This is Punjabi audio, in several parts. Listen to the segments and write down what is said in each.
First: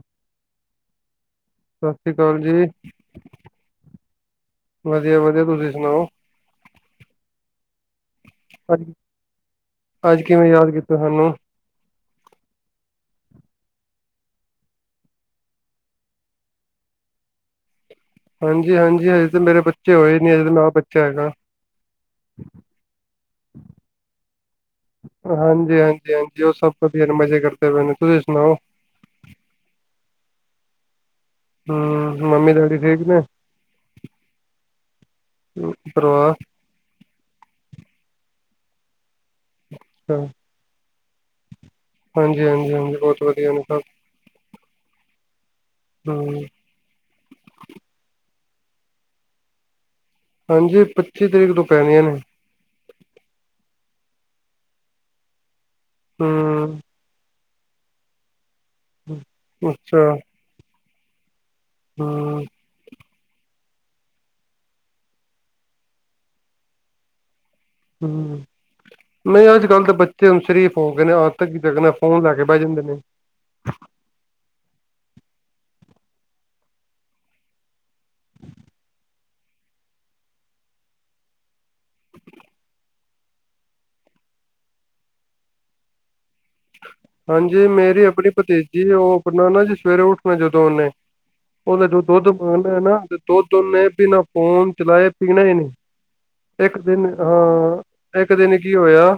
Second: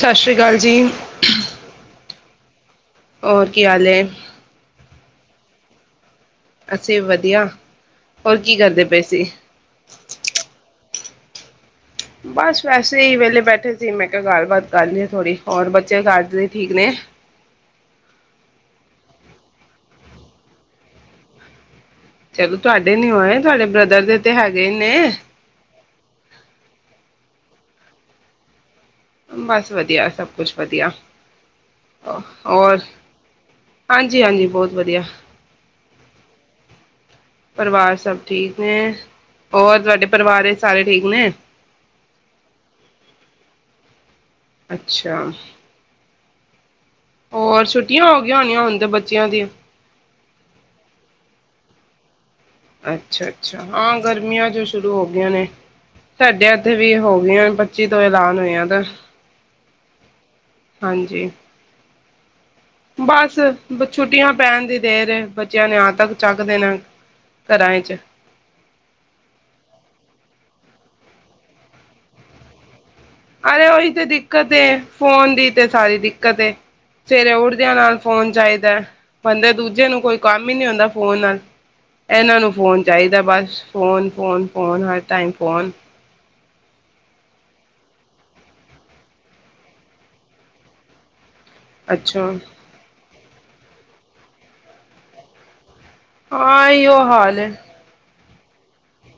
ਸ਼ਸ਼੍ਰੀ ਕਾਲ ਜੀ। ਈ ਕਾਲ ਜੀ। ਓਰ ਕੀ ਆਲ ਏ? ਵਧੀਆ, ਵਧੀਆ ਤੁਸੀਂ ਸੁਨਾਓ? ਅਸੀਂ ਵਦੀਆ। ਓਰ ਕੀ ਅੱਜ ਕਰਦੇ ਪਏ ਸੀ? ਤੁਸਨੂ ਬਸ ਵੈਸੇ ਈ ਵੇਲੇ ਬੈਠੇ ਸੀ ਮੈਂ ਕਿਆ ਗੱਲਬਤ ਕਰਲਿਏ ਥੋੜ੍ਹੀ ਹੋਰ ਬੱਚੇ ਘਰਜਵਾਈ ਠੀਕ ਨੇ? ਹਾਂਜੀ ਹਾਂਜੀ ਹਜੇ ਤੇ ਮੇਰੇ ਬੱਚੇ ਹੋਏ ਨੀ ਹਜੇ ਤੇ ਮੈਂ ਆਪ ਬੱਚਾ ਹੈਗਾ ਚਲੋ ਤੁਹਾਡੇ ਨੀ ਹੋਏ ਤੁਹਾਡੇ ਬ੍ਰਦਰ ਦੇ ਤੇ ਹੈਗੇ ਈ ਨੇ ਹਾਂਜੀ ਹਾਂਜੀ ਹਾਂਜੀ ਉਹ ਸਭ ਵਧੀਆ ਮਜ਼ੇ ਕਰਦੇ ਪਏ ਨੇ ਤੁਸੀਂ ਸੁਣਾਓ ਬਸ ਵਧੀਆ ਸਭ ਸ ਕੁਛ ਵਧੀਆ ਹਮ ਮੰਮੀ ਡੈਡੀ ਹੋਰ ਠੀਕ ਨੇ ਹਾਂਜੀ ਹਾਂਜੀ ਬਹੁਤ ਵਧੀਆ ਪਰਿਵਾਰ ਪਰਿਵਾਰ ਸਭ ਠੀਕ ਨੇ ਹੋਰ ਤੁਹਾਡੇ ਅੱਛਾ। ਪਰਿਵਾਰ ਸਾਰੇ? ਠੀਕ ਨੇ? ਹਾਂਜੀ ਹਾਂਜੀ ਹਾਂਜੀ ਬਹੁਤ ਵਧੀਆ ਨੇ ਸਭ ਹੰ ਹੋਰ ਛੁੱਟੀਆਂ ਹੋ ਣੀਆਂ ਹੁਣ ਤੇ ਬੱਚਿਆਂ ਦੀਆਂ ਹਾਂਜੀ ਪੱਚੀ ਤਰੀਕ ਤੋਂ ਪੈਣੀਆਂ ਨੇ ਅੱਛਾ ਅੱਛਾ ਹਾਂ ਗਰਮੀਆਂ ਜੋ ਸ਼ੁਰੂ ਹੋ ਗਈਆਂ ਨੇ ਸਾਡੇ ਏੱਥੇ ਹਮ ਵੀ ਹੋ ਗਈਆਂ। ਪੱਚੀ ਤੋਂ ਐਲਾਨ ਹੋਇਆ ਦਾ [unintelligible] ਅੱਛਾ ਹਾਂਜੀ ਹਾਂ ਬਸ ਛੁੱਟੀਆਂ ਪੈਨ ਦੀ ਦੇਰ ਏ ਬੱਚਿਆਂ ਨੇ ਆਤੰਕ ਚੱਕ ਦੇਨਾ ਹੂੰ, ਨਹੀਂ ਅੱਜ-ਕੱਲ ਦੇ ਬੱਚੇ ਨੂੰ ਸ਼ਰੀਫ ਓ ਕੈਨੇ ਆਤਕ ਕੀ ਚਕਨਾ ਫੋਨ ਲੈਂ ਕੇ ਬੈ ਜਾਂਦੇ ਨੇ ਅਰੇ ਉਹੀ ਤੇ ਕਦੇ, ਸਵੇਰੇ ਉਠਦੇਆਂ ਨਾਲ ਫੋਨ ਚਾਈਦਾ ਬੰਦੇ ਦੂਜੇ ਨੂੰ ਕੋਈ ਕੰਮ ਹੀ ਨਹੀਂ ਹੁੰਦਾ ਫੋਨ ਨਾਲ, ਇਹਨਾਂ ਨੂੰ ਫੋਨ ਚਾਹੀਦਾ ਬਸ ਫੋਨ, ਫੋਨ, ਫੋਨ, ਹਰ ਟਾਈਮ ਫੋਨ ਹਾਂਜੀ ਮੇਰੀ ਅਪਨੀ ਪਤੀਜੀ ਓਹ ਅਪਨਾ ਨਾ ਜੀ ਸਵੇਰੇ ਉੱਠਨਾ ਜਦੋਂ ਓਨੇ ਓਦਾ ਜੋ ਦੋਧ ਅੱਛਾ ਪਾਂਦੇ ਨਾ ਦੋਧ ਓਨੇ ਬਿਨਾ ਫੋਨ ਚਲਾਏ ਪੀਨਾ ਹੀ ਨਈ। ਹਾਂ ਏਹੀਓ ਹਾਲ ਏ ਇੱਕ ਦਿਨ ਕੀ ਹੋਯਾ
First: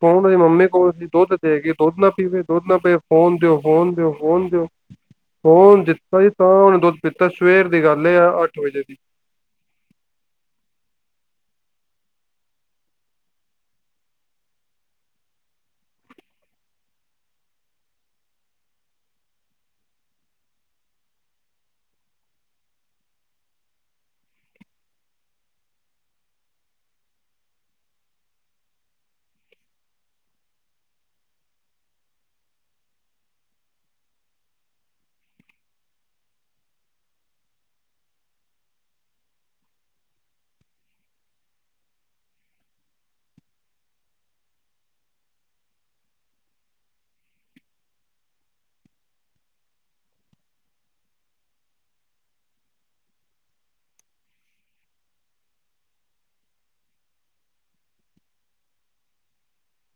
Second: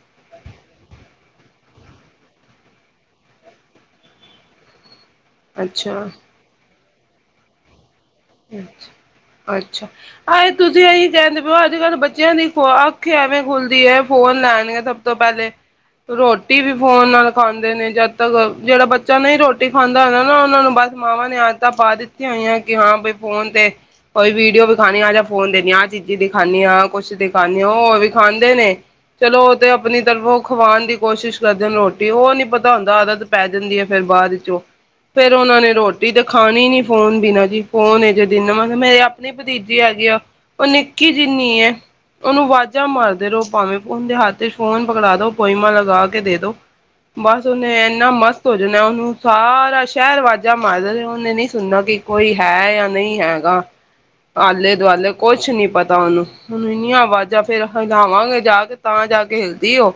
ਫੋਨ ਓਦੀ ਮੰਮੀ ਕੋਲ ਸੀ ਦੋਧ ਦੇਗੀ, ਦੋਧ ਨਾ ਪੀਵੇ, ਦੁੱਧ ਨਾ ਪ ਫੋਨ ਦਿਓ, ਫੋਨ ਦਿਓ, ਫੋਨ ਦਿਓ ਫੋਨ ਅੱਛਾ ਦਿਤਾ ਤਾਂ ਓਨੇ ਦੋਧ ਤਾਂ ਸਵੇਰ ਦੀ ਗੱਲ ਏ ਅੱਠ ਵਜੇ ਦੀ ਅਛਾ, ਅੱਛਾ ਆਏ ਤੁਸੀ ਏਈ ਕੈਂਦੇ ਅੱਜ ਕੱਲ੍ਹ ਬੱਚਿਆਂ ਦੀ ਅੱਖ ਈ ਐਵੇਂ ਖੁੱਲਦੀ ਏ ਫੋਨ ਲੈਣਗੇ ਸਭ ਤੋਂ ਪਹਿਲੇ, ਰੋਟੀ ਵੀ ਫੋਨ ਨਾਲ ਖਾਂਦੇ ਨੇ ਜਦ ਤੱਕ ਜਿਹੜਾ ਬੱਚਾ ਨਹੀਂ ਰੋਟੀ ਖਾਂਦਾ ਹੋਇਗਾ ਨਾ ਉਹਨਾਂ ਨੂੰ ਬਸ ਮਾਵਾਂ ਨੇ ਆਦਤਾਂ ਪਾ ਦਿੱਤੀਆਂ ਹੋਈਆਂ ਕਿ ਹਾਂ ਬਈ ਫੋਨ ਤੇ, ਕੋਈ ਵੀਡੀਓ ਵਿਖਾਣੀ ਆ ਜਾਂ ਫੋਨ ਦੇਣੀ ਆ, ਆਹ ਚੀਜ਼ੀ ਦਿਖਾਣੀ ਆ, ਆਹ ਕੁਛ ਦਿਖਾਨੀ ਆ, ਓਹ ਵੀਖਾਂਦੇ ਨੇ ਚਲੋ ਓਹ ਤੇ ਆਪਨੀ ਤਰਫੋਂ ਖਵਾਣ ਦੀ ਕੋਸ਼ਿਸ਼ ਕਰਦੇਨ ਰੋਟੀ ਓਹ ਨੀ ਪਤਾ ਹੋਂਦਾ ਆਦਤ ਪੈ ਜਾਂਦੀ ਏ ਫਿਰ ਬਾਅਦ ਚੋਂ ਫੇਰ ਉਹਨਾਂ ਨੇ ਰੋਟੀ ਤੇ ਖਾਣੀ ਨੀ ਫੋਨ ਬਿਨਾਂ ਜੀ ਫੋਨ ਏ ਮੇਰੇ ਆਪਣੀ ਭਤੀਜੀ ਹੈਗੀ ਆ, ਓਹ ਨਿੱਕੀ ਜਿੰਨੀ ਏ, ਓਨੂੰ ਵਾਜਾਂ ਮਾਰਦੇ ਰਹੋ ਭਾਵੇਂ ਉੰਡੇ ਹਾੱਥ ਚ ਫੋਨ ਪਕੜਾ ਦੋ, ਪੋਇਮਾ ਲਗਾ ਕੇ ਦੇ ਦੋ, ਬਸ ਓਹਨੇ ਇੰਨਾ ਮਸਤ ਹੋ ਜਾਣਾ ਓਹਨੂੰ ਸਾਰਾ ਸ਼ਹਿਰ ਵਾਜਾਂ ਮਾਰਦਾ ਜਿ ਉਹਨੇ ਨਹੀ ਸੁਣਨਾ ਕਿ ਕੋਈ ਹੈ ਯਾ ਨਹੀਂ ਹੈਗਾ ਆਲੇ ਦੁਆਲੇ ਕੁਛ ਨੀ ਪਤਾ ਓਹਨੂੰ ਹੁਣ ਇੰਨੀਆਂ ਵਾਜਾਂ ਫੇਰ ਹਂਗਾਵਾਂਗੇ ਜਾ ਕੇ, ਤਾਂ ਜਾ ਕੇ ਹਿਲਦੀ ਓਹ,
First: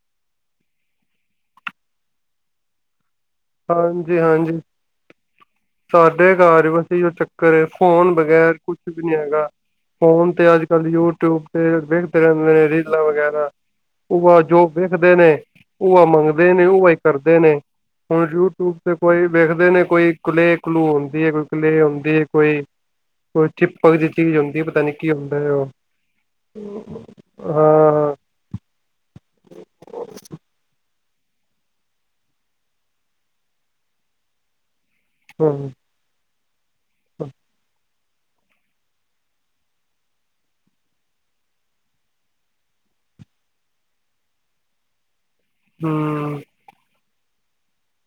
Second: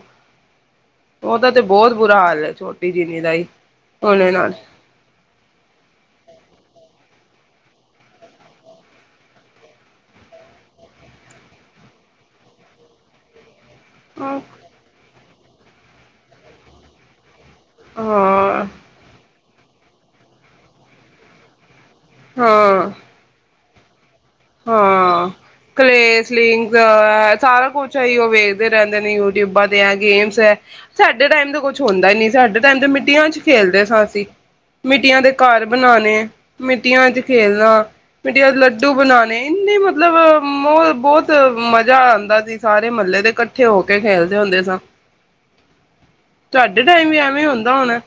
ਓਹਦਾ ਤੇ ਬੋਹਤ ਬੁਰਾ ਹਾਲ ਏ ਛੋਟੀ ਦਾ ਜਿੰਨੀ ਹੀ ਹਾਂਜੀ ਉਹਦੇ ਹਾਂਜੀ, ਨਾਲ ਸਾਡੇ ਘਰ ਵਸ ਇਓ ਚ ਘਰ ਏ ਫੋਨ ਬਗੈਰ ਕੁਛ ਭੀ ਨੀ ਹੈਗਾ ਫੋਨ ਤੇ ਅੱਜ ਕੱਲ ਯੂਟਿਊਬ ਤੇ ਵੇਖਦੇ ਰਹਿੰਦੇ ਨੇ ਰੀਲਾਂ ਵਗੈਰਾ ਓਹਾ ਜੋ ਵੇਖਦੇ ਨੇ ਉਹਾ ਮੰਗਦੇ ਨੇ ਉਹਾ ਇ ਕਰਦੇ ਨੇ ਹੋਣ ਹਾਂ, ਯੂਟਿਊਬ ਤੇ ਕੋਈ ਵੇਖਦੇ ਨੇ ਕੋਈ ਕਲੇ ਕਲੂ ਹੁੰਦੀ ਹੈ ਕੋਈ ਕਲੇ ਵੀ ਕੋਈ ਹਾਂ, ਕੁਛ ਚੀਪਕਦੀ ਹਾਂ ਕਲੇ ਸਲਿੰਕ ਸਾਰਾ ਕੁਛ ਹਾਂ ਅਈਯੋ ਵੇਖਦੇ ਰਹਿੰਦੇ ਨੇ ਯੁਟਯੂਊਬਾਂ ਤੇ ਏ ਗੇਮਸ ਹੈ, ਸਾਡੇ ਟਾਈਮ ਤੇ ਕੁਛ ਹੁੰਦਾ ਨੀ ਸਾਡੇ ਟਾਈਮ ਤੇ ਮਿੱਟੀਆਂ ਚ ਖੇਲਦੇ ਸਾਂ ਅਸੀਂ। ਮਿੱਟੀਆਂ ਦੇ ਘਰ ਹਮ ਬਣਾਨੇ। ਮਿੱਟੀਆਂ ਚ ਖੇਲਣਾ। ਮਿਟੀਯਾਂ ਦੇ ਲੱਡੂ ਬਣਾ ਨਹੀ, ਨਹੀ ਮਤਲਬ ਓਹ ਬਹੁਤ ਮਜ਼ਾ ਆੰਦਾ ਸੀ ਸਾਰੇ ਮਹੱਲੇ ਦੇ ਕੱਠੇ ਹੋ ਕੇ ਖੇਲਦੇ ਹੋਂਦੇ ਸਾਂ। ਹੂੰ। ਡੇ ਵੀ ਐਵੇਂ ਹੁੰਦਾ ਹੁਣਾ?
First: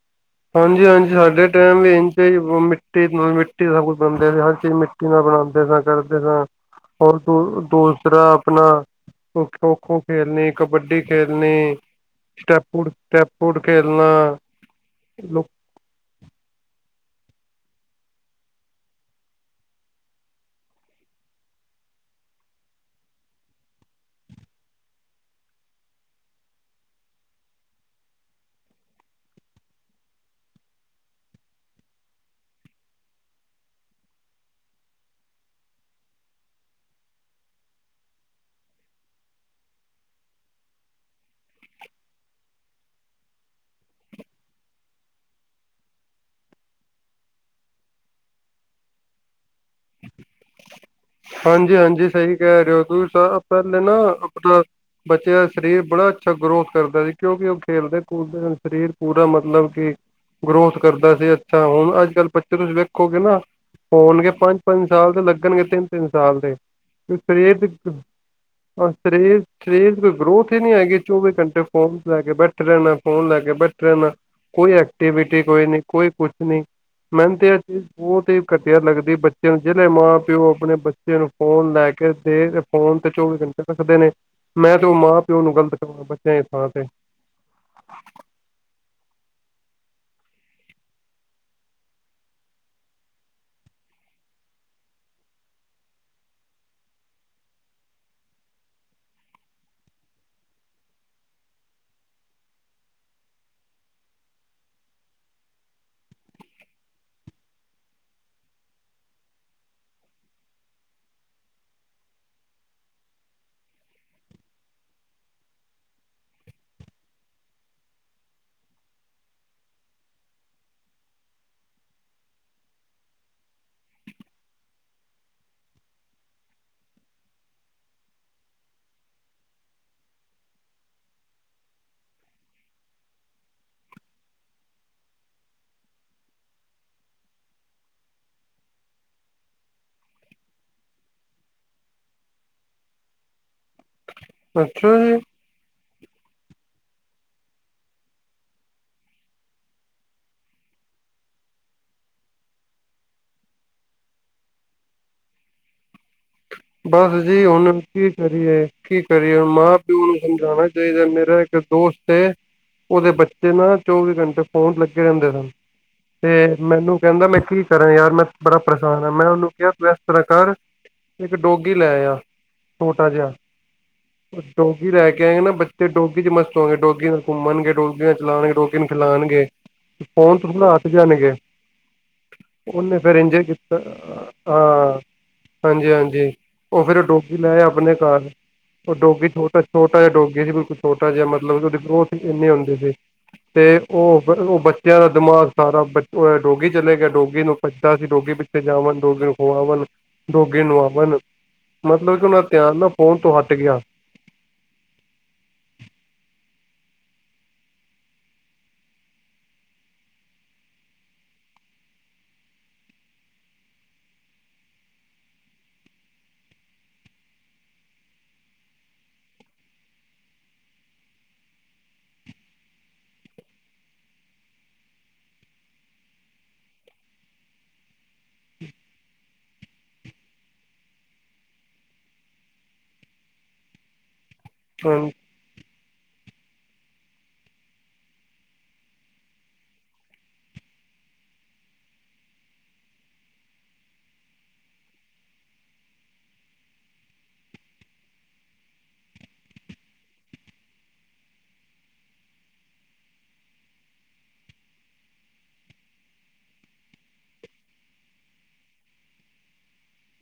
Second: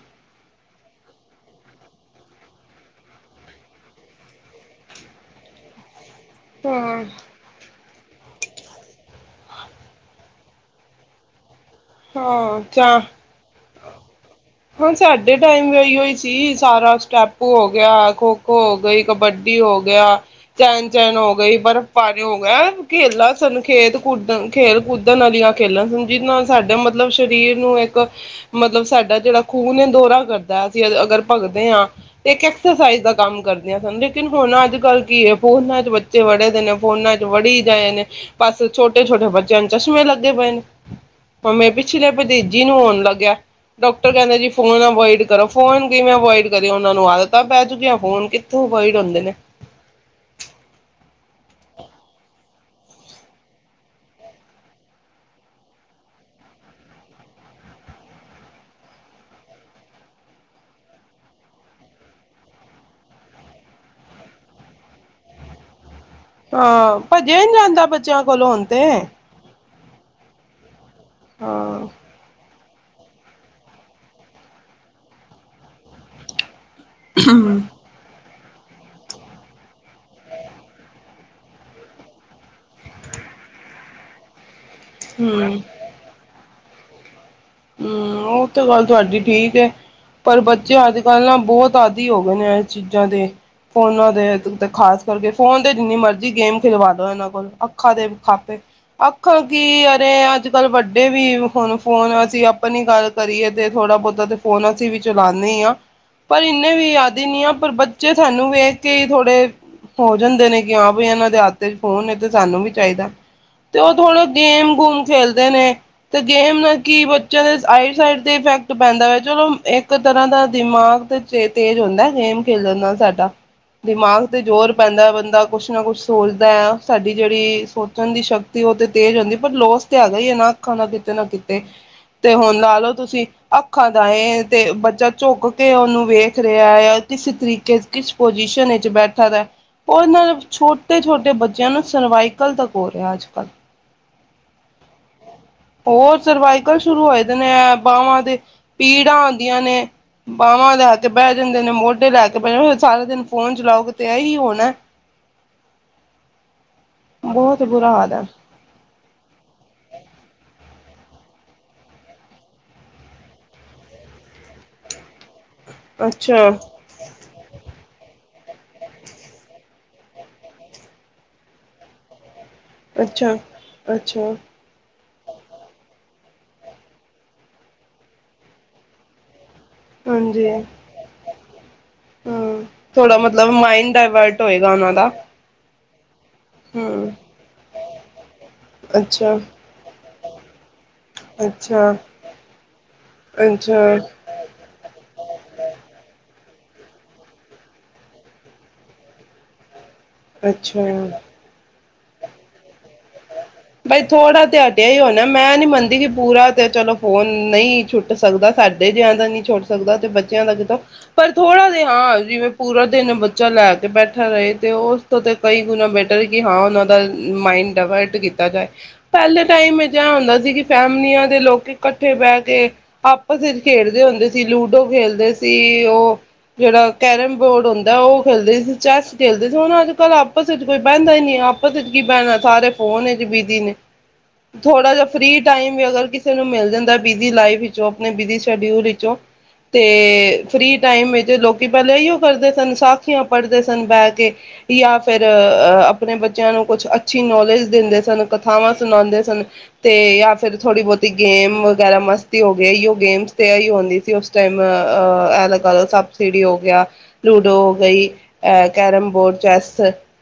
ਹਾਂਜੀ, ਹਾਂਜੀ ਸਾਡੇ ਟੈਮ ਵੀ ਇੰਜੇ ਵੋ ਮਿੱਟੀ ਨਾ ਮਿੱਟੀ ਦਾ ਸਬ ਕੁਛ ਬਨਦੇ ਸੀ ਹਰ ਚੀਜ ਮਿੱਟੀ ਨਾਲ ਬਣਾੰਦੇ ਸਾ ਕਰ ਦੇ ਸਾ, ਹਾਂ, ਹੋਰ ਤੋ ਤੋ ਤਰਾਂ ਆਪਨਾ ਖੋ -ਖੋ ਖੇਲਣੀ, ਕਬੱਡੀ ਖੇਲਨੀ ਹਾਂ, ਚਾਅ ਖੇਲਨਾ। ਹਾਂ ਸਾਡੇ ਟਾਈਮ ਵੀ ਔਈਯੋ ਈ ਸੀ ਸਾਰਾ ਟਾਪੂ ਹੋ ਗੇਆ, ਖੋ-ਖੋ ਹੋ ਗਈ, ਕਬੱਡੀ ਹੋ ਗੇਆ, ਚੈਨ-ਚੈਨ ਓ ਗਈ, ਬਰਫ ਪਾਨੀ ਓ ਗੇਆ, ਖੇਲਾਂ ਸਾਨੂੰ ਖੇਲ ਕੂਦਨ, ਖੇਲ ਕੂਦਨ ਆਲੀਆਂ ਖੇਲਾਂ ਸਂ ਜਿਦੇ ਨਾਲ ਸਾਡਾ ਮਤਲਬ ਸ਼ਰੀਰ ਨੂੰ ਇੱਕ ਮਤਲਬ ਸਾਡਾ ਜੇੜਾ ਖੂਨ ਦੋਰਾ ਕਰਦਾ ਅਸੀਂ ਅਗਰ ਭਗਦੇ ਆ, ਤੇ ਇੱਕ ਐਕਸਰਸਾਈਜ਼ ਦਾ ਕੰਮ ਕਰਦੇ ਹਨ ਲੇਕਿਨ ਹੁਨ ਅੱਜ-ਕੱਲ ਕੀ ਹੈ ਫੋਨਾ ਚ ਬੱਚੇ ਵੜੇ ਦੇ ਨੇ ਫੋਨਾ ਚ ਵੜੀ ਜਾਏ ਨੇ ਬਸ ਛੋਟੇ- ਛੋਟੇ ਬੱਚਿਆਂ ਨੂੰ ਚਸ਼ਮੇ ਲੱਗੇ ਪਏ ਨੇ। ਮੇ ਪਿਛਲੇ ਪਤੀਜੀ ਨੂੰ ਹੂੰਨ ਲੱਗਿਆ, ਡਾੱਕ ਕੈਂਦੇ ਜੀ ਫੋਨ ਅਵੋਇਡ ਕਰੋ, ਫੋਨ ਕਿਵੇਂ ਅਵੋਈਡ ਕਰਿਯੇ ਓੰਨਾਨੂੰ ਆਦਤ ਤਾਂ ਪੈ ਚੁਕਿਯਾ ਫੋਨ ਕਿੱਥੋਂ ਅਵੋਇਡ ਹੁੰਦੇ ਨੇ। ਹਾਂਜੀ ਹਾਂਜੀ, ਸਈ ਕੈ ਰੇ ਓ ਤੁਸਾਂ ਪੈਲੇ ਨਾ ਅਪਨਾ ਬੱਚਿਆਂ ਸ਼ਰੀਰ ਬੜਾ ਅੱਛਾ ਗਰੋਥ ਕਰਦਾ ਸੀ ਕੇਉਂ ਕਿ ਓਹ ਖੇਲਦੇ ਕੂਦਦੇ ਸਨ, ਸ਼ਰੀਰ ਪੂਰਾ ਮਤਲਬ ਕਿ ਗਰੋਥ ਕਰਦਾ ਸੀ, ਅੱਛਾ ਹੁਣ ਅੱਜ-ਕੱਲ ਬੱਚੇ ਤੁਸੀਂ ਵੇਖੋਗੇ ਨਾ ਹੋਣਗੇ ਪੰਜ ਪੰਜ ਸਾਲ ਦੇ ਲੱਗਨਗੇ, ਤਿੰਨ ਹਾਂ, ਪੱਜਿਆ ਨੀ ਜਾਂਦਾ ਬੱਚਿਆਂ ਕੋਲੋ ਹੁਨ ਤੇ। ਔਰ ਸਰੀਰ ਸਰੀਰ ਚ ਕੋਈ ਗਰੋਥ ਹੀ ਨੀ ਹੈਗੀ। ਚੌਵੀ ਘੰਟੇ ਹਾਂ ਫੋਨਸ ਲੈ ਕੇ ਬੈਠ ਠੇ ਰੈਨਾ, ਫੋਨ ਲੈਕੇ ਬੈਠੇ ਰੈਨਾ, ਕੋਈ ਏਕਟੀਵਿਟੀ ਕੋਈ ਨੀ ਕੋਈ ਕੁਛ ਨਈ। ਮੈਨ ਤੇ ਐ ਚੀਜ ਬੌਤ ਈ ਘਟੀਆ ਲੱਗਦੀ ਬੱਚੇ ਨੂੰ ਜੇੜੇ ਮਾਂ ਪਿਓ ਅਪਨੇ ਬੱਚੇ ਨੂੰ ਫੋਨ ਲੈ ਕੇ ਦੇ ਫੋਨ ਤੇ ਚੌਵੀ ਘੰਟੇ ਰੱਖਦੇ ਨੇ ਮੈਂ ਤੇ ਓ ਮਾਂ ਪਿਓ ਨੂੰ ਹੂੰ ਗਲਤ ਕਵਾਂਗਾ। ਬੱਚਿਆਂ ਹਾਂ ਤੇ। ਹੰਮ੍ਹ, ਓ ਤੇ ਗੱਲ ਤੋਆਡੀ ਠੀਕ ਐ। ਪਰ ਬੱਚੇ ਅੱਜ ਕੱਲ੍ਹ ਨਾ ਬੌਤ ਆਦੀ ਹੋ ਗਏ ਨੇ ਐ ਚੀਜਾਂ ਦੇ-ਫੋਨਾਂ ਦੇ, ਤੁਤੇ ਖਾਸ ਕਰਕੇ ਫੋਨ ਦੇ ਜਿੰਨੀ ਮਰਜੀ ਗੇਮ ਖਿਲਵਾ ਲੋ ਐਨਾਂ ਕੋਲ ਅੱਖਾਂ ਦੇ ਖਾਪੇ। ਅੱਖਾਂ ਕੀ, ਅਰੇ ਅੱਜ ਕੱਲ ਵੱਡੇ ਵੀ ਹੁਣ ਫੋਨ ਅਪਣੀ ਗੱਲ ਕਰੀਏ ਤੇ ਥੋੜ੍ਹਾ ਬੌਤਾ ਤੇ ਫੋਨ ਅਸੀਂ ਵੀ ਚਲਾਣੇ ਈ ਆਂ। ਪਰ ਇੰਨੇ ਵੀ ਆਦੀ ਨੀ ਆ ਪਰ ਬੱਚੇ ਸਾਨੂੰ ਵੇਖ ਕੇ ਈ ਥੋੜ੍ਹੇ, ਹੋ ਜਾਂਦੇ ਨੇ ਕਿ ਹਾਂ ਬਈ ਐਨਾਂ ਦੇ ਹਤ ਏ ਫੋਨ ਏ ਤੇ ਸਾਨੂੰ ਵੀ ਚਾਈਦਾ, ਤੇ ਓ ਥੋੜਾ ਗੇਮ ਗੂਮ ਖੇਲਦੇ ਨੇ ਤੇ ਗੇਮ ਨਾ ਕੀ ਬਚ ਚਜ਼ ਆਈਸਾਈਡ ਤੇ ਇਫੈਕਟ ਪੈਂਦਾ ਐ ਚਲੋ ਇੱਕ ਤਰਾਂ ਦਾ ਦਿਮਾਗ ਤੇ ਤੇਜ ਹੁੰਦੈ ਗੇਮ ਖੇਲਣ ਨਾਲ ਸਾਡਾ, ਦਿਮਾਗ ਤੇ ਜੋਰ ਪੈਂਦਾ ਬੰਦਾ ਕੁਛ ਨਾ ਕੁਛ ਸੋਚਦਾ ਐ, ਸਾਡੀ ਜੇੜੀ ਸੋਚਣ ਦੀ ਸ਼ਕਤੀ ਓ ਤੇ ਤੇਜ ਹੁੰਦੀ ਏ ਪਰ ਲੋਸ ਤੇ ਹੈਗਾ ਈ ਏ ਨਾ ਅੱਖਾਂ ਨਾ ਕਿਤੇ ਨਾ ਕਿਤੇ ਤੇ ਹੁਣ ਲਾ ਲੋ ਤੁਸੀਂ ਅੱਖਾਂ ਦਾ ਏ, ਤੇ ਬੱਚਾ ਝੁੱਕ ਕੇ ਓਨੂੰ ਵੇਖ ਰੇਆ ਏ ਕਿਸ ਤਰੀਕੇ ਕਿਸ ਪੋਜੀਸ਼ਨ ਏਚ ਬੈਠਾ ਦੈ। ਓਨਾ ਨਾਲ ਛੋਟੇ ਛੋਟੇ ਬੱਚਿਆਂ ਨੂੰ ਸਰਵਾਈਕਲ ਤੱਕ ਹੋ ਰੇਆ ਏ ਅੱਜ ਕੱਲ। ਅੱਛਾ ਜੀ। ਹੋਰ ਸਰਵਾਈਕਲ ਸ਼ੁਰੂ ਹੋਏ ਦੇਣੇ ਐ ਬਾਅਵਾਂ ਦੇ। ਪੀੜਾਂ ਹੂੰਦੀਆਂ ਨੇ ਬਾਅਵਾਂ ਲੈ ਕੇ ਬੈ ਜਾਂਦੇ ਨੇ, ਮੋਡੇ ਲੈ ਕੇ ਬੈ ਜਾਂ ਸਾਰਾ ਦਿਨ ਫੋਨ ਚਲਾਓਗੇ ਤੇ ਐਈ ਹੋਣੈ। ਬਸ ਜੀ ਹੁਨ ਕੀ ਕਰੀਏ ਕੀ ਕਰੀਏ ਮਾਂ ਪਿਓ ਨੂੰ ਸਮਝਾਣਾ ਚਾਈਦੈ। ਮੇਰਾ ਇੱਕ ਦੋਸਤ ਐ, ਓਦੇ ਬੱਚੇ ਨਾ ਚੌਵੀ ਘੰਟੇ ਫੋਨ ਚ ਲੱਗੇ ਰੈੰਦੇ ਨੇ। ਅੱਛਾ ਤੇ ਮੈਨੂੰ ਕੈੰਦਾ ਮੈਂ ਕੀ ਕਰਾਂ ਯਾਰ ਮੈਂ ਬੜਾ ਪਰੇਸ਼ਾਨ ਐ। ਮੈਂ ਓਨੂੰ ਕੇਆ ਤੂੰ ਐਸ ਤਰ੍ਹਾਂ ਕਰ ਇੱਕ ਡੋਗੀ ਲੈ ਆ। ਛੋਟਾ ਜੇਆ। ਅੱਛਾ ਅੱਛਾ ਓ ਡੋਗੀ ਰੈ ਕੈ ਨਾ ਬੱਚੇ ਡੋਗੀ ਚ ਮਸਤ ਹੋਂਗੇ, ਡੋਗੀ ਨਾਲ ਘੁੰਮਣਗੇ, ਡੋਗ ਨਾਲ ਚਲਾਣਗੇ, ਡੋਗੀ ਨੂੰ ਖਿਲਾਣਗੇ। ਫੋਨ ਹਾਂਜੀ ਤੋਂ ਨਾ ਅੱਕ ਜਾਣਗੇ। ਹਮ ਓਹਨੇ ਫਿਰ ਥੋੜਾ ਇੰਜ ਈ ਮਤਲਬ ਕੀਤਾ। ਮਾਇੰਡ ਡਾਇਵਰਟ ਹੋਏਗਾ ਹਾਂ, ਉਹਨਾਂ ਦਾ ਹਾਂਜੀ-ਹਾਂਜੀ ਜੀ ਉਹ ਫੇਰ ਹਮ ਡੋਗੀ ਲੈ ਆਯਾ ਆਪਣੇ ਕਰ, ਉਹ ਡੋਗੀ ਅੱਛਾ ਛੋਟਾ ਛੋਟਾ ਜਿਹਾ ਡੋਗੀ ਸੀ ਬਿਲਕੁਲ ਛੋਟਾ ਜਿਹਾ ਮਤਲਬ ੳਹਦੀ ਅੱਛਾ ਪੂੰਛ ਵੀ ੲਹਨੀ ਹੁੰਦੀ ਸੀ ਤੇ ਅੱਛਾ ਉਹ ਫੇਰ ਉਹ ਬ- ਬੱਚਿਆਂ ਦਾ ਦਿਮਾਗ ਸਾਰਾ ਬ ਡੋਗੀ ਚਲੇ ਗਿਆ, ਡੋਗੀ ਨੂੰ ਪੱਜਦਾ ਸੀ ਡੋਰੀ ਪਿੱਛੇ ਜਾਵਾਣ ਡੋਗੀ ਨੂੰ ਖਵਾਵਣ ਡੋਗੀ ਨੂੰ ਆਪ ਅੱਛਾ ਵੱਨ ਮਤਲਬ ਕਿ ਉੰਨਾ ਦਾ ਧਿਆਨ ਨਾ ਫੋਨ ਤੋਂ ਹਟ ਗਿਆ ਬਈ ਥੋੜਾ ਤੇਹਾਟਿਆ ਹੀ ਹੋਣਾ ਮੈਂ ਨੀ ਮੰਨਦੀ ਕਿ ਪੂਰਾ ਤੇ ਚਲੋ ਫੋਨ ਨਹੀਂ ਛੁੱਟ ਸਕਦਾ ਸਾਡੇ ਜਿਆਂ ਦਾ ਨਹੀਂ ਛੁੱਟ ਸਕਦਾ ਤੇ ਬੱਚਿਆਂ ਦਾ ਕਿਥੋਂ ਪਰ ਥੋੜ੍ਹਾ ਜ ਹਾਂ ਜਿਵੇਂ ਪੂਰਾ ਦਿਨ ਬੱਚਾ ਲੈ ਕੇ ਬੈਠਾ ਰਹੇ ਤੇ ਉਸ ਤੋਂ ਤੇ ਕਈ ਗੁਣਾ ਬੈਟਰ ਕਿ ਹਾਂ ਉਹਨਾਂ ਦਾ ਮਾਇਡ ਡਾਇਵਰਟ ਕੀਤਾ ਪਹਿਲੇ ਟਾਈਮ ਵਿੱਚ ਇਹ ਹੁੰਦਾ ਸੀ ਕਿ ਫੈਮਲੀਆਂ ਦੇ ਲੋਕੀ ਕੱਠੇ ਬਹਿ ਕੇ ਆਪਸ ਵਿੱਚ ਖੇਡਦੇ ਹੁੰਦੇ ਸੀ ਲੂਡੋ ਖੇਡਦੇ ਸੀ ਉਹ ਜਿਹੜਾ ਕੈਰਮ ਬੋਰਡ ਹੁੰਦਾ ਉਹ ਖੇਡਦੇ ਸੀ ਚੈਸ ਖੇਡਦੇ ਸੀ ਹੁਣ ਅੱਜ ਕੱਲ੍ਹ ਆਪਸ ਵਿੱਚ ਕੋਈ ਬਹਿੰਦਾ ਹੀ ਨਹੀਂ ਆਪਸ ਵਿੱਚ ਕੀ ਬਹਿਣਾ ਸਾਰੇ ਫੋਨ ਚ ਚ ਬਿਜ਼ੀ ਨੇ। ਥੋੜਾ ਹਾਂ ਜਿਹਾ ਫਰੀ ਟਾਈਮ ਵੀ ਅਗਰ ਕਿਸੇ ਨੂੰ ਮਿਲ ਜਾਂਦਾ ਬਿਜੀ ਲਾਈਫ ਵਿੱਚੋਂ ਆਪਣੇ ਬਿਜੀ ਸ਼ਡਿਊਲ ਵਿੱਚੋਂ ਤੇ ਫ੍ਰੀ ਟਾਈਮ ਵਿੱਚ ਲੋਕੀ ਪਹਿਲਾਂ ਇਓ ਕਰਦੇ ਸਨ ਸਾਖੀਆਂ ਪੜ੍ਹਦੇ ਸਨ ਬਹਿ ਕੇ ਜਾਂ ਫਿਰ ਅ ਆਪਣੇ ਬੱਚਿਆਂ ਨੂੰ ਕੁਛ ਅੱਛੀ ਨੌਲੇਜ ਦਿੰਦੇ ਸ ਕਥਾਵਾਂ ਸੁਣਾਉਂਦੇ ਸਨ ਤੇ ਜਾਂ ਫਿਰ ਥੋੜੀ ਬਹੁਤੀ ਗੇਮ ਵਗੈਰਾ ਮਸਤੀ ਹੋ ਗਈ ਉਹ ਗੇਮਸ ਤੇ ਇਹੀ ਹੁੰਦੀ ਸੀ ਉਸ ਟਾਈਮ ਅਹ ਲ ਸੱਪ-ਸਿਡੀ ਹੋ ਗਿਆ, ਲੂਡੋ ਹੋ ਗਈ, ਅ ਕੈਰਮ ਬੋਰਡ, ਚੈਸ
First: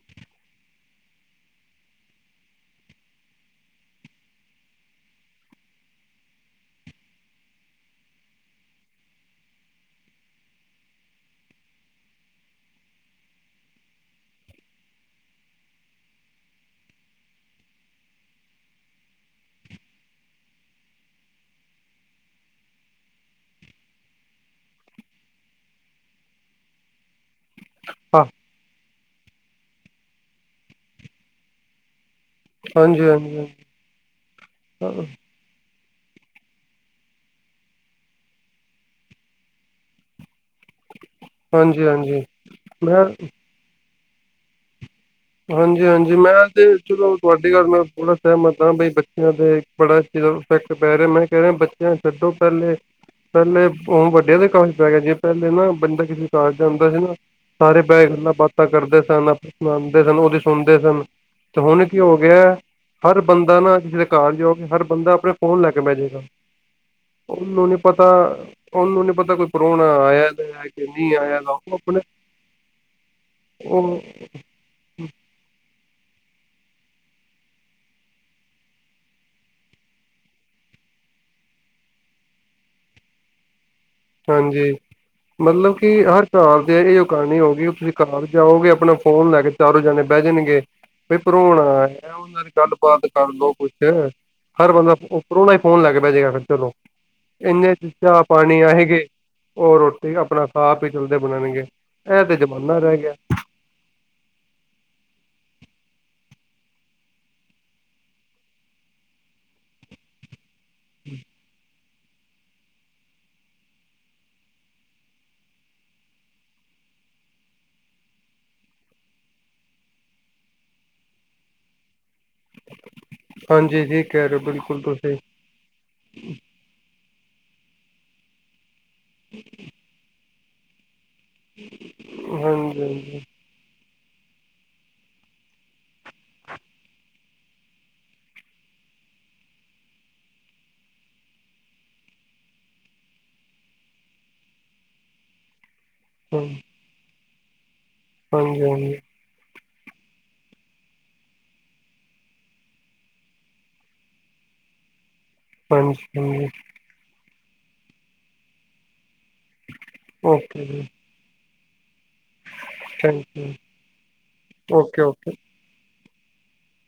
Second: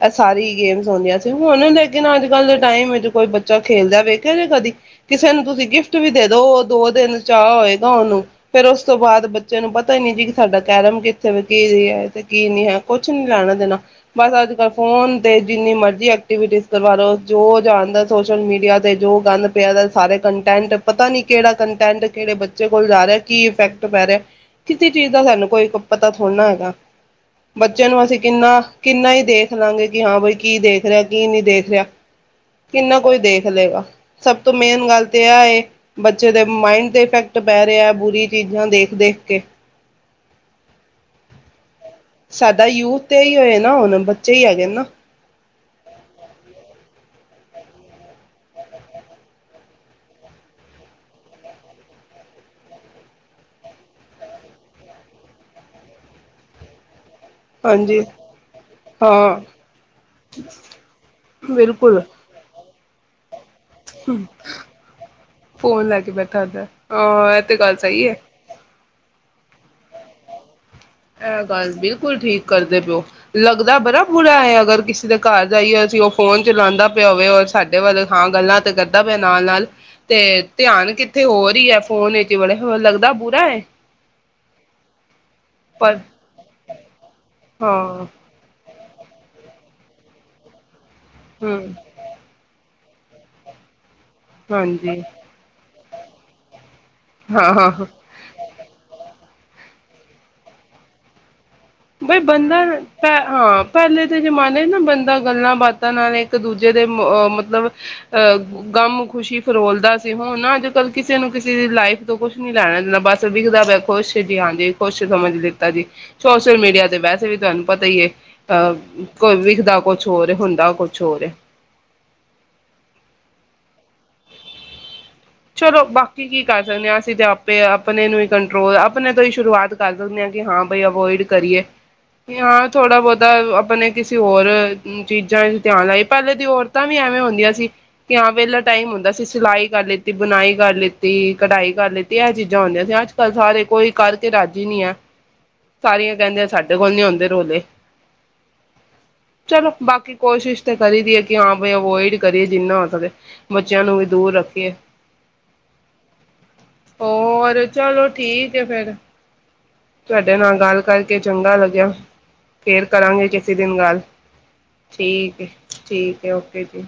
ਇਹ ਸਾਰੀ ਗੇਮਸ ਹੁੰਦੀਆਂ ਸੀ ਹੁਣ ਲੇਕਿਨ ਅੱਜ ਕੱਲ ਟਾਈਮ ਚ ਕੋਈ ਬੱਚਾ ਖੇਲਦਾ ਵੇਖਯਾ ਕਦੀ ਕਿਸੇ ਨੂੰ ਤੁਸੀਂ ਗਿਫਟ ਵੀ ਦੇ ਦੋ ਦੋ ਦਿਨ ਚਾਅ ਹੋਏਗਾ ਉਹਨੂੰ ਫੇਰ ਉਸ ਤੋਂ ਬਾਅਦ ਬੱਚੇ ਨੂੰ ਪਤਾ ਹੀ ਨਹੀਂ ਜੀ ਕਿ ਸਾਡਾ ਕੈਰਮ ਕਿੱਥੇ ਕੀ ਹੈ ਕੀ ਨੀ ਹੈ ਕੁਛ ਨੀ ਲੈਣਾ ਦੇਣਾ ਬਸ ਅੱਜਕੱਲ੍ਹ ਫੋਨ ਤੇ ਜਿੰਨੀ ਮਰਜ਼ੀ ਐਕਟੀਵਿਟੀ ਕਰਵਾ ਲੋ। ਜੋ ਜਾਣਦਾ ਸੋਸ਼ਲ ਮੀਡੀਆ ਤੇ ਜੋ ਗੰਦ ਪਿਆਦਾ ਸਾਰੇ ਕੰਟੈਂਟ ਪਤਾ ਨੀ ਕਿਹੜਾ ਕੰਟੈਂਟ ਕਿਹੜੇ ਬੱਚੇ ਕੋਲ ਜਾ ਰਿਹਾ ਕੀ ਇਫੈਕਟ ਪੈ ਰਿਹਾ ਕਿਸੇ ਚੀਜ਼ ਦਾ ਸਾਨੂੰ ਕੋਈ ਪਤਾ ਥੋੜਣਾ ਹੈਗਾ। ਬੱਚਿਆਂ ਨੂੰ ਅਸੀਂ ਕਿੰਨਾ-ਕਿੰਨਾ ਹੀ ਦੇਖ ਲਾਂਗੇ ਕਿ ਹਾਂ ਬਾਈ ਕੀ ਦੇਖ ਰਿਹਾ ਕੀ ਨਹੀਂ ਦੇਖ ਰਿਹਾ। ਕਿੰਨਾ ਹਾਂਜੀ ਕੁਈ ਹਾਂਜੀ ਦੇਖ ਲਏਗਾ ਸਭ ਤੋਂ ਮੇਨ ਗੱਲ ਤੇ ਇਹ ਹੈ। ਬੱਚੇ ਦੇ ਮਾਇੰਡ ਤੇ ਇਫੈਕਟ ਪੈ ਰਿਹਾ ਬੁਰੀ ਚੀਜ਼ਾਂ ਦੇਖ ਦੇਖ ਕੇ। ਹਾਂਜੀ। ਹਾਂਜੀ ਸਾਡਾ ਯੂਥ ਮੈਂ ਤੇ ਇਹ ਹੀ ਹੈ ਨਾ ਹੁਣ ਬਚ ਬੱਚੇ ਹੀ ਹੈਗੇ ਨਾ। ਹਾਂਜੀ- ਹਾਂਜੀ, ਮੈਂ ਤੇ ਚਲੋ ਤੁਹਾਡੀ ਗੱਲ ਮੈਂ ਮ ਬੜਾ ਸਹਿਮਤ ਹਾਂ ਬਈ ਬੱਚਿਆਂ ਦੇ ਬੜਾ ਜਿਆਦਾ ਇਫੈਕਟ ਪੈ ਰਿਹਾ ਮੈਂ ਕਹਿ ਰਿਹਾ ਬੱਚਿਆਂ ਛੱਡੋ ਪਹਿਲੇ, ਪਹਿਲੇ ਹੁਣ ਵੱਡਿਆਂ ਦੇ ਕਾਫ਼ੀ ਪੈ ਗਿਆ ਜੇ ਪਹਿਲੇ ਨਾ ਬੰਦਾ ਕਿਸੇ ਘਰ ਜਾਦਾ ਸੀ ਨਾ ਜਾਂਦਾ ਸੀ ਨਾ- ਸਾਰੇ ਹਾਂਜੀ ਬੈਂਹ ਕੇ ਗੱਲਾਂ ਬਾਤਾਂ ਕਰਦੇ ਸਨ ਹਾਂ ਅਪਨਾ। ਫੇਰ ਸਾਨੂ ਉਹਦੀ ਸੁਣਦੇ ਸਨ, ਤੇ ਹੁਣ ਕੀ ਬਿਲਕੁਲ ਹੋ ਗਿਆ। ਹਰ ਬੰਦ ਬੰਦਾ ਨਾ ਜਿਵੇ ਕਰ ਜਾਓ ਹਰ ਬੰਦਾ ਆਪਣੇ ਫੋਨ ਲੈ ਕੇ ਬਹਿ ਜੇਗਾ, ਬੈਠਾ ਹੁੰਦਾ ਹਾਂ ਇਹ ਤੇ ਉਹਨੂੰ ਨੀ ਗੱਲ ਪਤਾ ਸਹੀ ਹੈ ਉਹਨੂੰ ਨੀ ਪਤਾ ਕੋਈ ਪਰੋਣਾ ਆਇਆ ਦਾ ਹੈ ਕਿ ਨਹੀਂ ਆਇਆ ਇਹ ਦਾ ਗੱਲ ਉਹ ਆਪਣੇ ਬਿਲਕੁਲ ਠੀਕ ਕਰਦੇ ਪਓ ਲੱਗਦਾ ਉਹ ਬੜਾ ਬੁਰਾ ਹੈ ਅਗਰ ਕਿਸੇ ਦੇ ਕਰ ਜਾਈਏ ਤੇ ਉਹ ਫੋਨ ਚਾਲਾਂਦਾ ਪਿਆ ਹੋਵੇ ਸਾਡੇ ਵੱਲ ਹਾਂ ਗੱਲਾਂ ਤੇ ਕਰਦਾ ਪਿਆ ਨਾਲ-ਨਾਲ, ਤੇ ਧਿਆਨ ਕਿੱਥੇ ਹੋਰ ਹੀ ਹੈ ਫੋਨ ਵਿੱਚ ਬੜੇ ਹੋ ਲੱਗਦਾ ਬੁਰਾ ਹੈ। ਹਾਂਜੀ। ਮਤਲਬ ਕਿ ਪਰ ਹਰ ਕਰ ਦੇ ਇਹ ਉਹ ਕਹਾਣ [unintelligible] ਹੋਗੀ ਤੁਸੀਂ ਹਾਂ ਕਰ ਜਾਓਗੇ ਆਪਣਾ ਫੋਨ ਲੈ ਕੇ ਚਾਰੋ ਜਣੇ ਬੇਜਣਗੇ ਫ ਭਰੋਣਾ ਹਮ ਆ ਉਹਨਾਂ ਦੀ ਗੱਲ ਬੰਦ ਕਰ ਲੋ ਕੁੱਛ ਹਰ ਬੰਦਾ ਹਾਂਜੀ ਓਪਰੋ ਫੋਨ ਲੈਕੇ ਬੈਜੇਗਾ ਫਿਰ ਚਲੋ ਹਾਂ ਹਾਂ ਏੰਨੇ ਹਾਂ ਚੀਜਾ ਪਾਨੀ ਆ ਓ ਰੋਟੀ ਅਪਨਾ ਖਾ ਪੀ ਚਲਦੇ ਬਣਨਗੇ। ਬਈ ਇਹ ਤੇ ਬੰਦਾ ਜ਼ਮਾਨਾ ਰਹਿ ਪੈ, ਗਿਆ ਹਾਂ, ਪੈਲੇ ਦੇ ਜਮਾਨੇ ਨਾ ਬੰਦਾ ਗੱਲਾਂ ਬਾ ਤਾ ਨਾਲ ਇੱਕ ਦੂਜੇ ਦੇ ਮਆ ਮਤਲਬ ਅਹ ਗਮ ਖੁਸ਼ੀ ਫਰੋਲਦਾ ਸੀ ਹੁਨ ਅਜ ਕਿਸੇ ਨੂੰ ਕਿਸੇ ਦੀ ਲਾਈਫ ਕੁਛ ਨੀ ਲੈਣਾ-ਦੇਨਾ ਬਸ ਵਿਖਦਾ ਪਿਆ ਖੁਸ਼ ਏ ਜੀ, ਹਾਂਜੀ ਖੁਸ਼ ਸਮਝ ਲਿੱਤਾ ਜੀ, ਸੋ ਚਲ ਮੀਡੀਆ ਤੇ ਵੈਸੇ ਵੀ ਤੁਆਨੂੰ ਪਤਾ ਈ ਏ, ਅਹ ਕੋ ਵੀਖਦਾ ਕੁਛ ਹੋਰ ਏ, ਹੁੰਦਾ ਕੁਛ ਹੋਰ ਏ। ਹਾਂਜੀ, ਠੀ ਕੈਰੇ ਓ ਬਿਲਕੁਲ ਤੁਸੀਂ। ਚਲੋ ਬਾਕੀ ਕੀ ਕਰ ਸਕਨੇ ਆ ਅਸੀਂ ਤੇ ਆਪ ਪੇ ਆਪਣੇ ਨੂੰ ਈ ਕੰਟਰੋਲ ਅਪ ਅਪਨੇ ਤੋਂ ਹੀ ਸ਼ੁਰੂਆਤ ਕਰ ਸਕਨੇ ਆ ਹਾਂ ਬਈ ਅਵੋਇਡ ਕਰੀਏ, ਵੀ ਹਾਂ ਥੋੜਾ ਹਾਂਜੀ ਬਹੁਤਾ ਅਪਨੇ ਕਿਸੇ ਓਰ ਚੀਜਾਂ ਚ ਧਿਆਨ ਲਾਈ ਪਹਿਲੇ ਦੀ ਔਰਤਾਂ ਵੀ ਐਵੇਂ ਹੁੰਦੀਆਂ ਸੀ ਕਿ ਹਾ ਵੇਲਾ ਟਾਈਮ ਹੁੰਦਾ ਸੀ ਸਿਲਾਈ ਕਰ ਲੀ ਤੀ, ਬੁਨਾਈ ਕਰ ਲਿੱਤੀ, ਕਢਾਈ ਕਰ ਲਿੱਤੀ, ਏ ਚੀਜਾ ਹੁੰਦੀਆਂ ਸੀ ਅੱਜ-ਕੱਲ ਸਾਰੇ ਕੋਈ ਕਰਕੇ ਰਾਜੀ ਨਈ ਐ। ਸਾਰੀਆਂ ਕਹਿੰਦੇ ਆ ਹਾਂਜੀ ਸਾਡੇ ਕੋਲ ਨੀ ਹੋਂਦੇ। ੋਦੇ ਹਾਂਜੀ ਹਾਂਜੀ। ਚਲੋ ਬਾਕੀ ਕੋਸ਼ਿਸ਼ ਤੇ ਕਰੀ ਦੀਏ ਕਿ ਹਾਂ ਬਈ ਅਵੋਇਡ ਕਰੀਏ ਜਿੰਨਾ ਹੋ ਸਕੇ ਬੱਚਿਆਂ ਨੂੰ ਵੀ ਦੂਰ ਰੱਖੀਏ। ਹਾਂਜੀ ਹਾਂਜੀ ਹੋਰ ਚਲੋ ਠੀਕ ਏ ਫੇਰ ਤੁਹਾਡੇ ਨਾਲ ਓਕੇ ਗੱਲ ਜੀ ਕਰਕੇ ਚੰਗਾ ਲੱਗ ਯਾ। ਫੇਰ ਥੈਂਕ ਕਰਾਂਗੇ ਯੂ ਕਿਸੀ ਦਿਨ ਗੱਲ ਓਕੇ ਓਕੇ ਠੀਕ ਏ। ਠੀਕ ਹੈ ਓਕੇ ਜੀ।